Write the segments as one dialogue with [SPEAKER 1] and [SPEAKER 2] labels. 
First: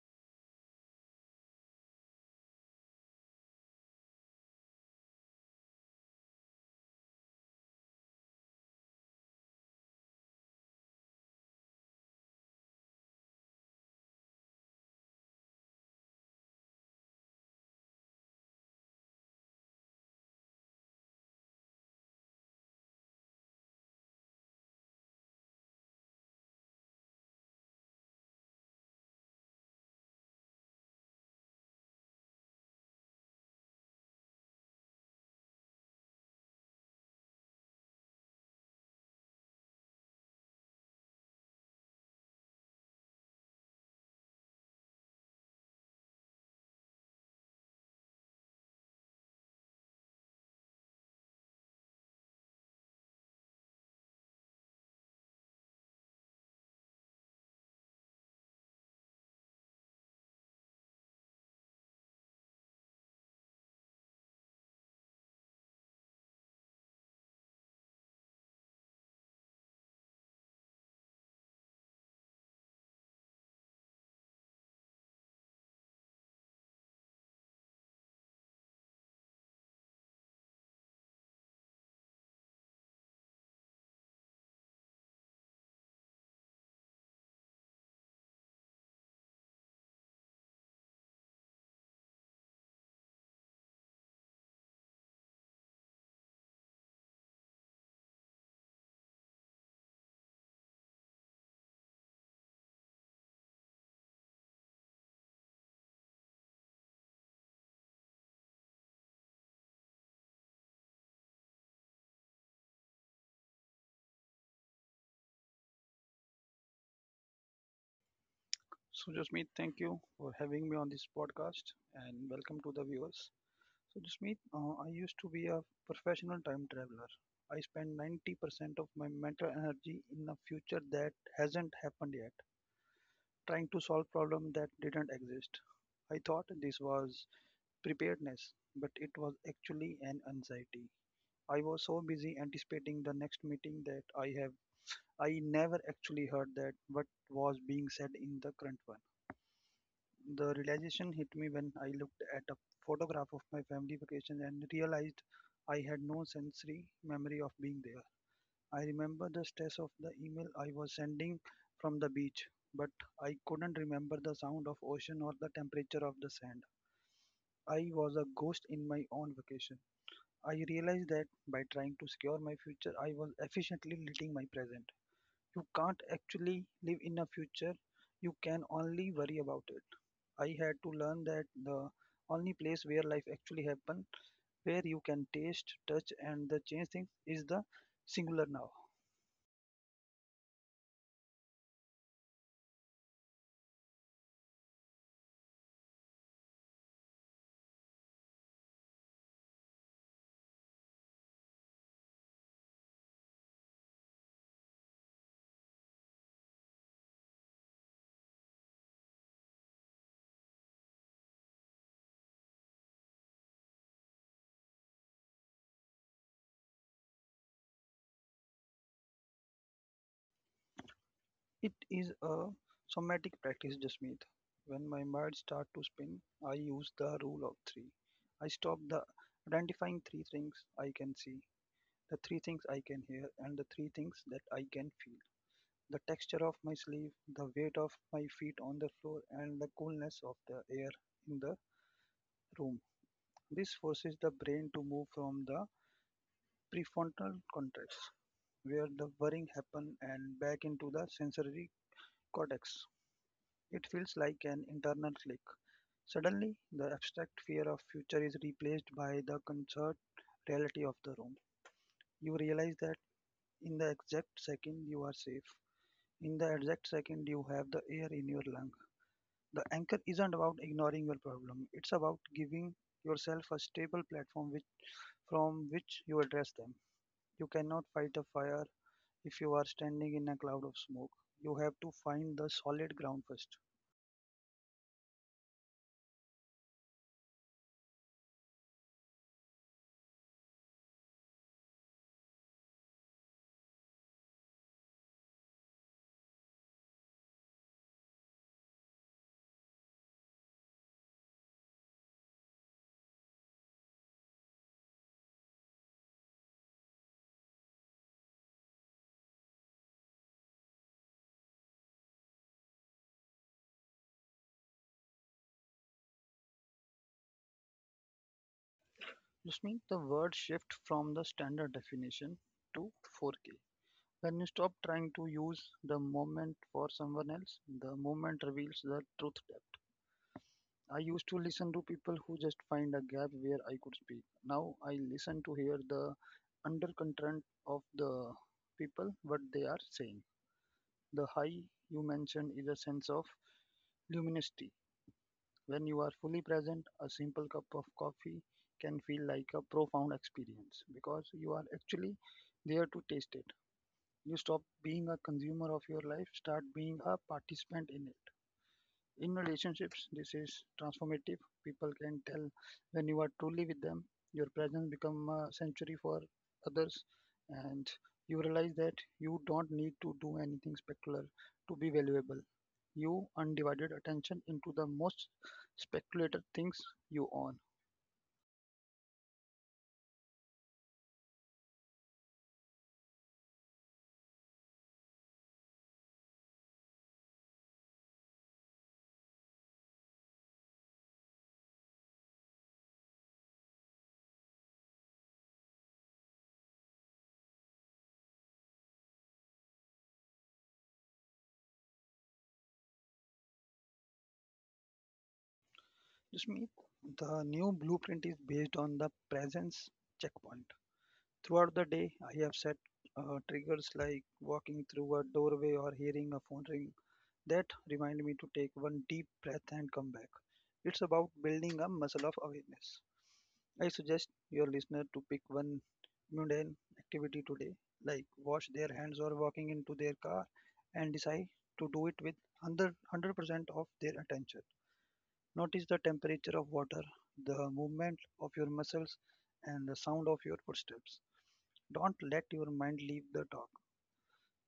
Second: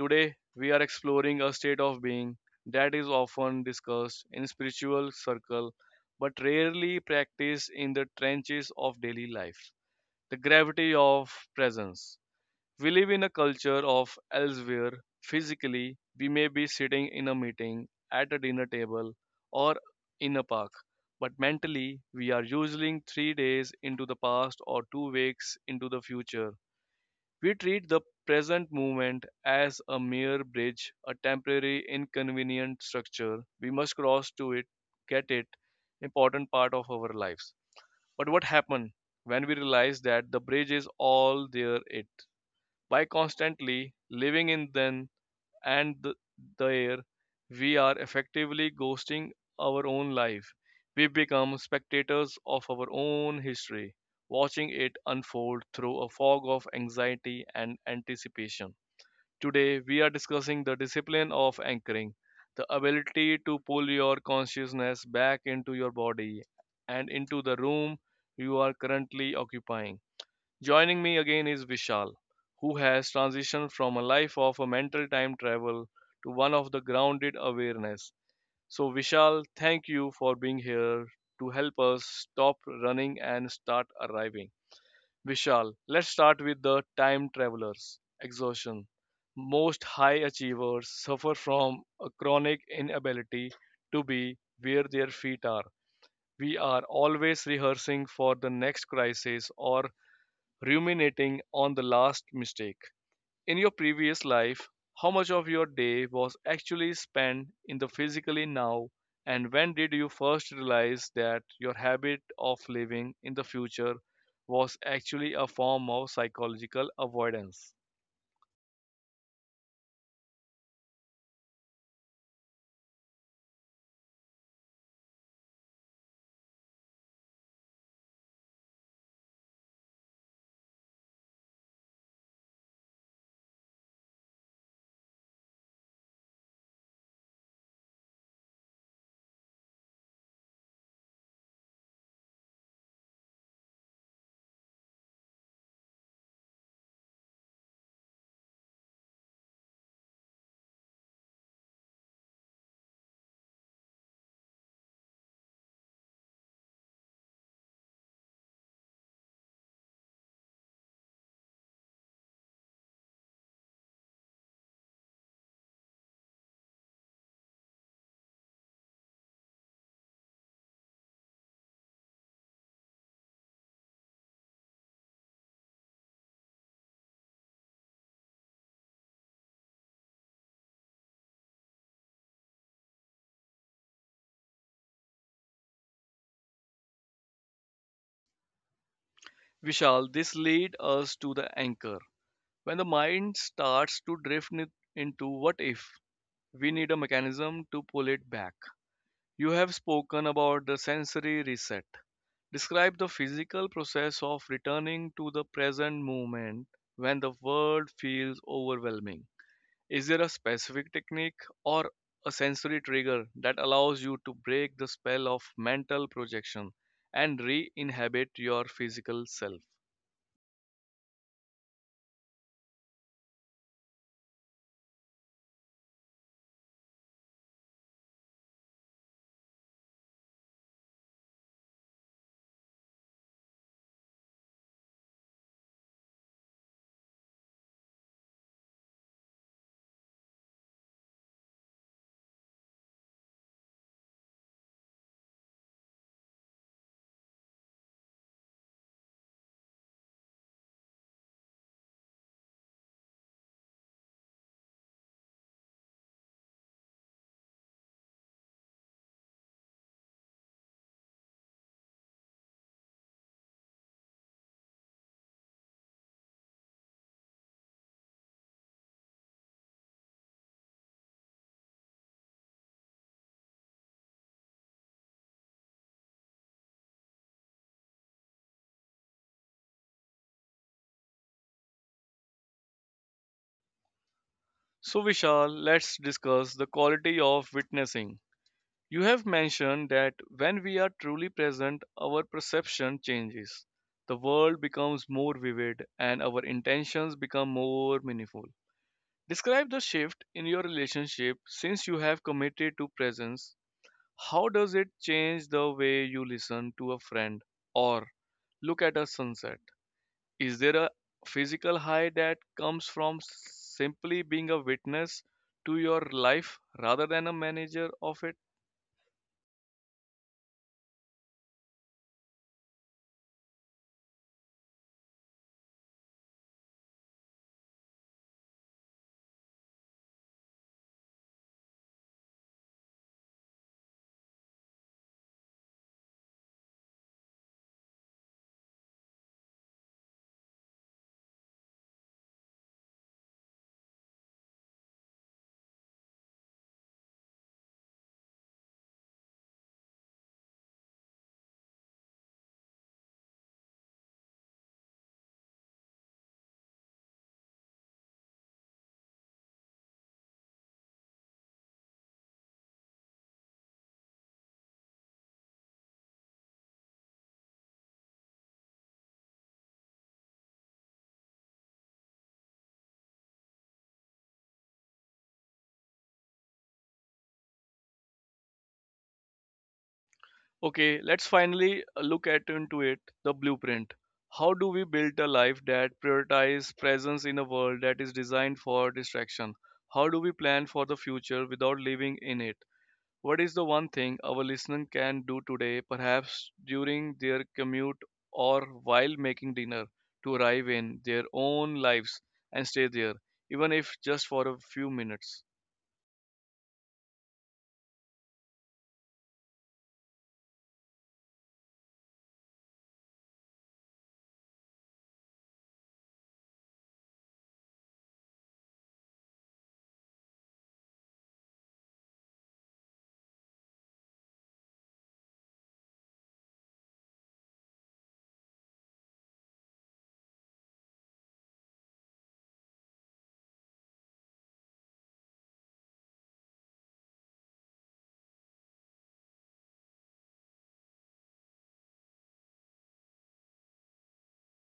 [SPEAKER 1] Today we are exploring a state of being that is often discussed in spiritual circle but rarely practiced in the trenches of daily life. The gravity of presence. We live in a culture of elsewhere. Physically, we may be sitting in a meeting, at a dinner table, or in a park. But mentally, we are usually 3 days into the past or 2 weeks into the future. We treat the present moment as a mere bridge, a temporary, inconvenient structure. We must cross to it, get it, important part of our lives. But what happens when we realize that the bridge is all there it? By constantly living in then and the air, we are effectively ghosting our own life. We become spectators of our own history, watching it unfold through a fog of anxiety and anticipation. Today, we are discussing the discipline of anchoring, the ability to pull your consciousness back into your body and into the room you are currently occupying. Joining me again is Vishal, who has transitioned from a life of a mental time travel to one of the grounded awareness. So, Vishal, thank you for being here to help us stop running and start arriving. Vishal, let's start with the time travelers. Exhaustion. Most high achievers suffer from a chronic inability to be where their feet are. We are always rehearsing for the next crisis or ruminating on the last mistake. In your previous life, how much of your day was actually spent in the physically now, and when did you first realize that your habit of living in the future was actually a form of psychological avoidance?
[SPEAKER 2] So, Jasmeet, thank you for having me on this podcast and welcome to the viewers. So, Jasmeet, I used to be a professional time traveler. I spend 90% of my mental energy in a future that hasn't happened yet, trying to solve problems that didn't exist. I thought this was preparedness, but it was actually an anxiety. I was so busy anticipating the next meeting that I never actually heard that what was being said in the current one. The realization hit me when I looked at a photograph of my family vacation and realized I had no sensory memory of being there. I remember the stress of the email I was sending from the beach, but I couldn't remember the sound of ocean or the temperature of the sand. I was a ghost in my own vacation. I realized that by trying to secure my future, I was efficiently leading my present. You can't actually live in a future, you can only worry about it. I had to learn that the only place where life actually happens, where you can taste, touch, and the change things, is the singular now.
[SPEAKER 1] Vishal, this leads us to the anchor. When the mind starts to drift into what if, we need a mechanism to pull it back. You have spoken about the sensory reset. Describe the physical process of returning to the present moment when the world feels overwhelming. Is there a specific technique or a sensory trigger that allows you to break the spell of mental projection and re inhabit your physical self?
[SPEAKER 2] It is a somatic practice, Jasmeet. When my mind starts to spin, I use the rule of three. I stop the identifying three things I can see, the three things I can hear, and the three things that I can feel. The texture of my sleeve, the weight of my feet on the floor, and the coolness of the air in the room. This forces the brain to move from the prefrontal cortex, where the worrying happens, and back into the sensory cortex. It feels like an internal click. Suddenly, the abstract fear of future is replaced by the concert reality of the room. You realize that in the exact second you are safe. In the exact second you have the air in your lung. The anchor isn't about ignoring your problem. It's about giving yourself a stable platform which, from which you address them. You cannot fight a fire if you are standing in a cloud of smoke. You have to find the solid ground first.
[SPEAKER 1] So, Vishal, let's discuss the quality of witnessing. You have mentioned that when we are truly present, our perception changes. The world becomes more vivid and our intentions become more meaningful. Describe the shift in your relationship since you have committed to presence. How does it change the way you listen to a friend or look at a sunset? Is there a physical high that comes from simply being a witness to your life rather than a manager of it?
[SPEAKER 2] This means the word shift from the standard definition to 4K. When you stop trying to use the moment for someone else, the moment reveals the truth depth. I used to listen to people who just find a gap where I could speak. Now I listen to hear the undercurrent of the people, what they are saying. The high you mentioned is a sense of luminosity. When you are fully present, a simple cup of coffee can feel like a profound experience because you are actually there to taste it. You stop being a consumer of your life, start being a participant in it. In relationships, this is transformative. People can tell when you are truly with them. Your presence become a sanctuary for others, and you realize that you don't need to do anything spectacular to be valuable. You undivided attention into the most speculated things you own.
[SPEAKER 1] Okay, let's finally look at into it the blueprint. How do we build a life that prioritizes presence in a world that is designed for distraction? How do we plan for the future without living in it? What is the one thing our listener can do today, perhaps during their commute or while making dinner, to arrive in their own lives and stay there, even if just for a few minutes?
[SPEAKER 2] Just me, the new blueprint is based on the presence checkpoint. Throughout the day, I have set triggers like walking through a doorway or hearing a phone ring. That reminded me to take one deep breath and come back. It's about building a muscle of awareness. I suggest your listener to pick one mundane activity today, like wash their hands or walking into their car, and decide to do it with 100% of their attention. Notice the temperature of water, the movement of your muscles, and the sound of your footsteps. Don't let your mind leave the talk.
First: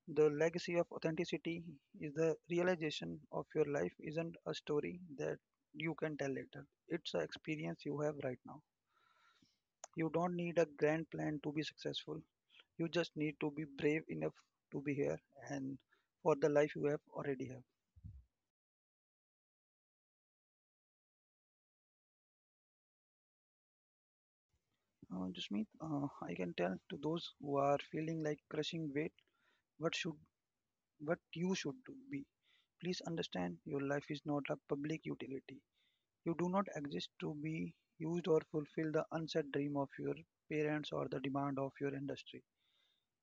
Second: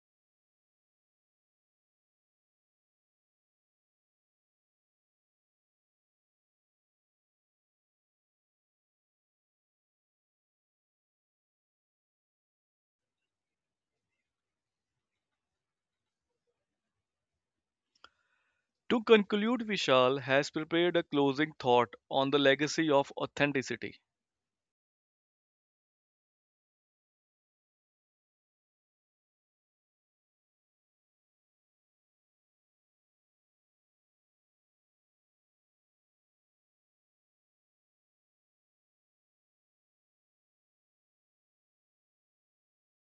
[SPEAKER 2] The legacy of authenticity is the realization of your life isn't a story that you can tell later. It's an experience you have right now. You don't need a grand plan to be successful. You just need to be brave enough to be here and for the life you have already have.
[SPEAKER 1] To conclude, Vishal has prepared a closing thought on the legacy of authenticity.
[SPEAKER 2] Jasmeet, I can tell to those who are feeling like crushing weight what should what you should do be. Please understand your life is not a public utility. You do not exist to be used or fulfill the unsaid dream of your parents or the demand of your industry.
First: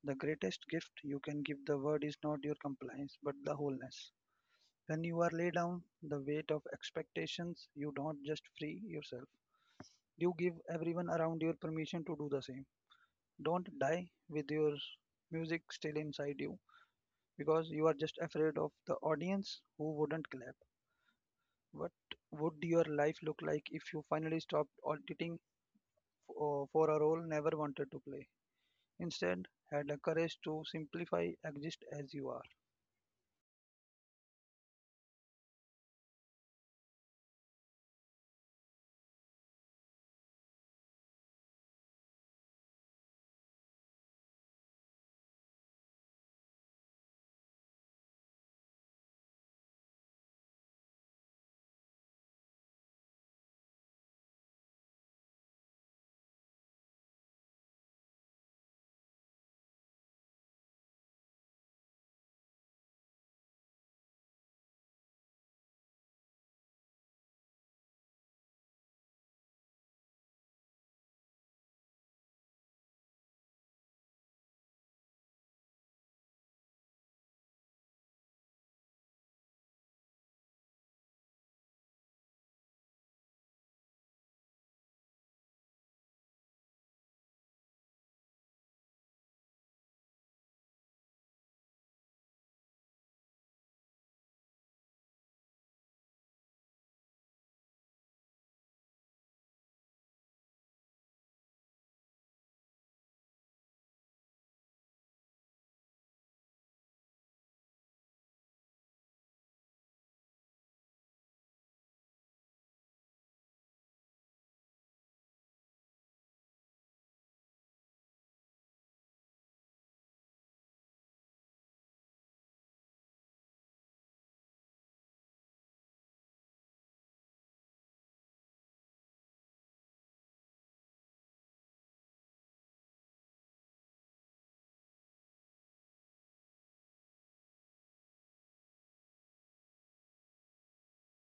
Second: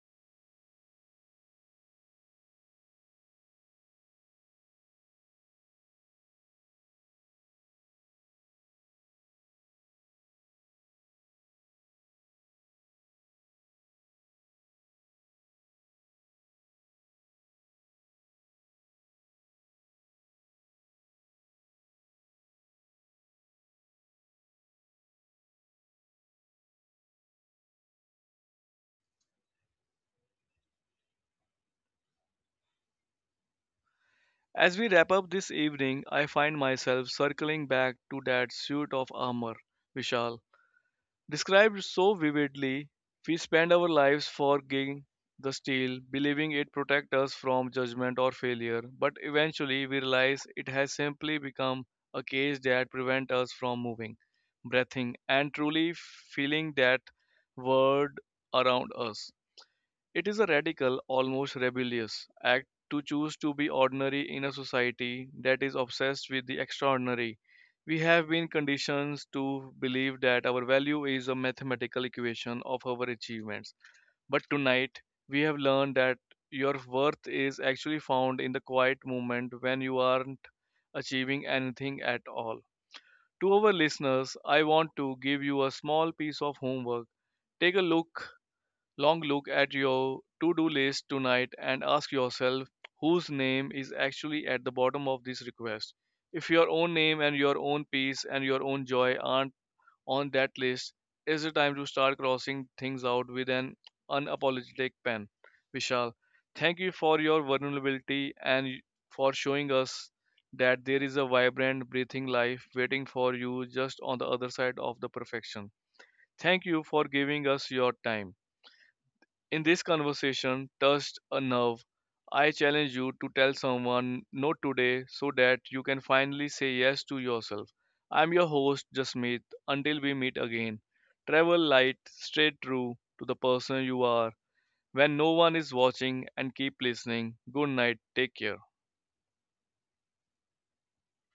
[SPEAKER 2] The greatest gift you can give the world is not your compliance, but the wholeness. When you are laid down the weight of expectations, you don't just free yourself. You give everyone around your permission to do the same. Don't die with your music still inside you because you are just afraid of the audience who wouldn't clap. What would your life look like if you finally stopped auditing for a role never wanted to play. Instead, had the courage to simplify, exist as you are.
[SPEAKER 1] As we wrap up this evening, I find myself circling back to that suit of armor, Vishal. Described so vividly, we spend our lives forging the steel, believing it protects us from judgment or failure, but eventually we realize it has simply become a cage that prevents us from moving, breathing, and truly feeling that world around us. It is a radical, almost rebellious act to choose to be ordinary in a society that is obsessed with the extraordinary. We have been conditioned to believe that our value is a mathematical equation of our achievements. But tonight, we have learned that your worth is actually found in the quiet moment when you aren't achieving anything at all. To our listeners, I want to give you a small piece of homework. Take a look Long look at your to do list tonight and ask yourself whose name is actually at the bottom of this request. If your own name and your own peace and your own joy aren't on that list, is it time to start crossing things out with an unapologetic pen? Vishal, thank you for your vulnerability and for showing us that there is a vibrant, breathing life waiting for you just on the other side of the perfection. Thank you for giving us your time. In this conversation, touched a nerve. I challenge you to tell someone no today so that you can finally say yes to yourself. I'm your host, Jasmeet. Until we meet again, travel light, straight true to the person you are when no one is watching, and keep listening. Good night. Take care.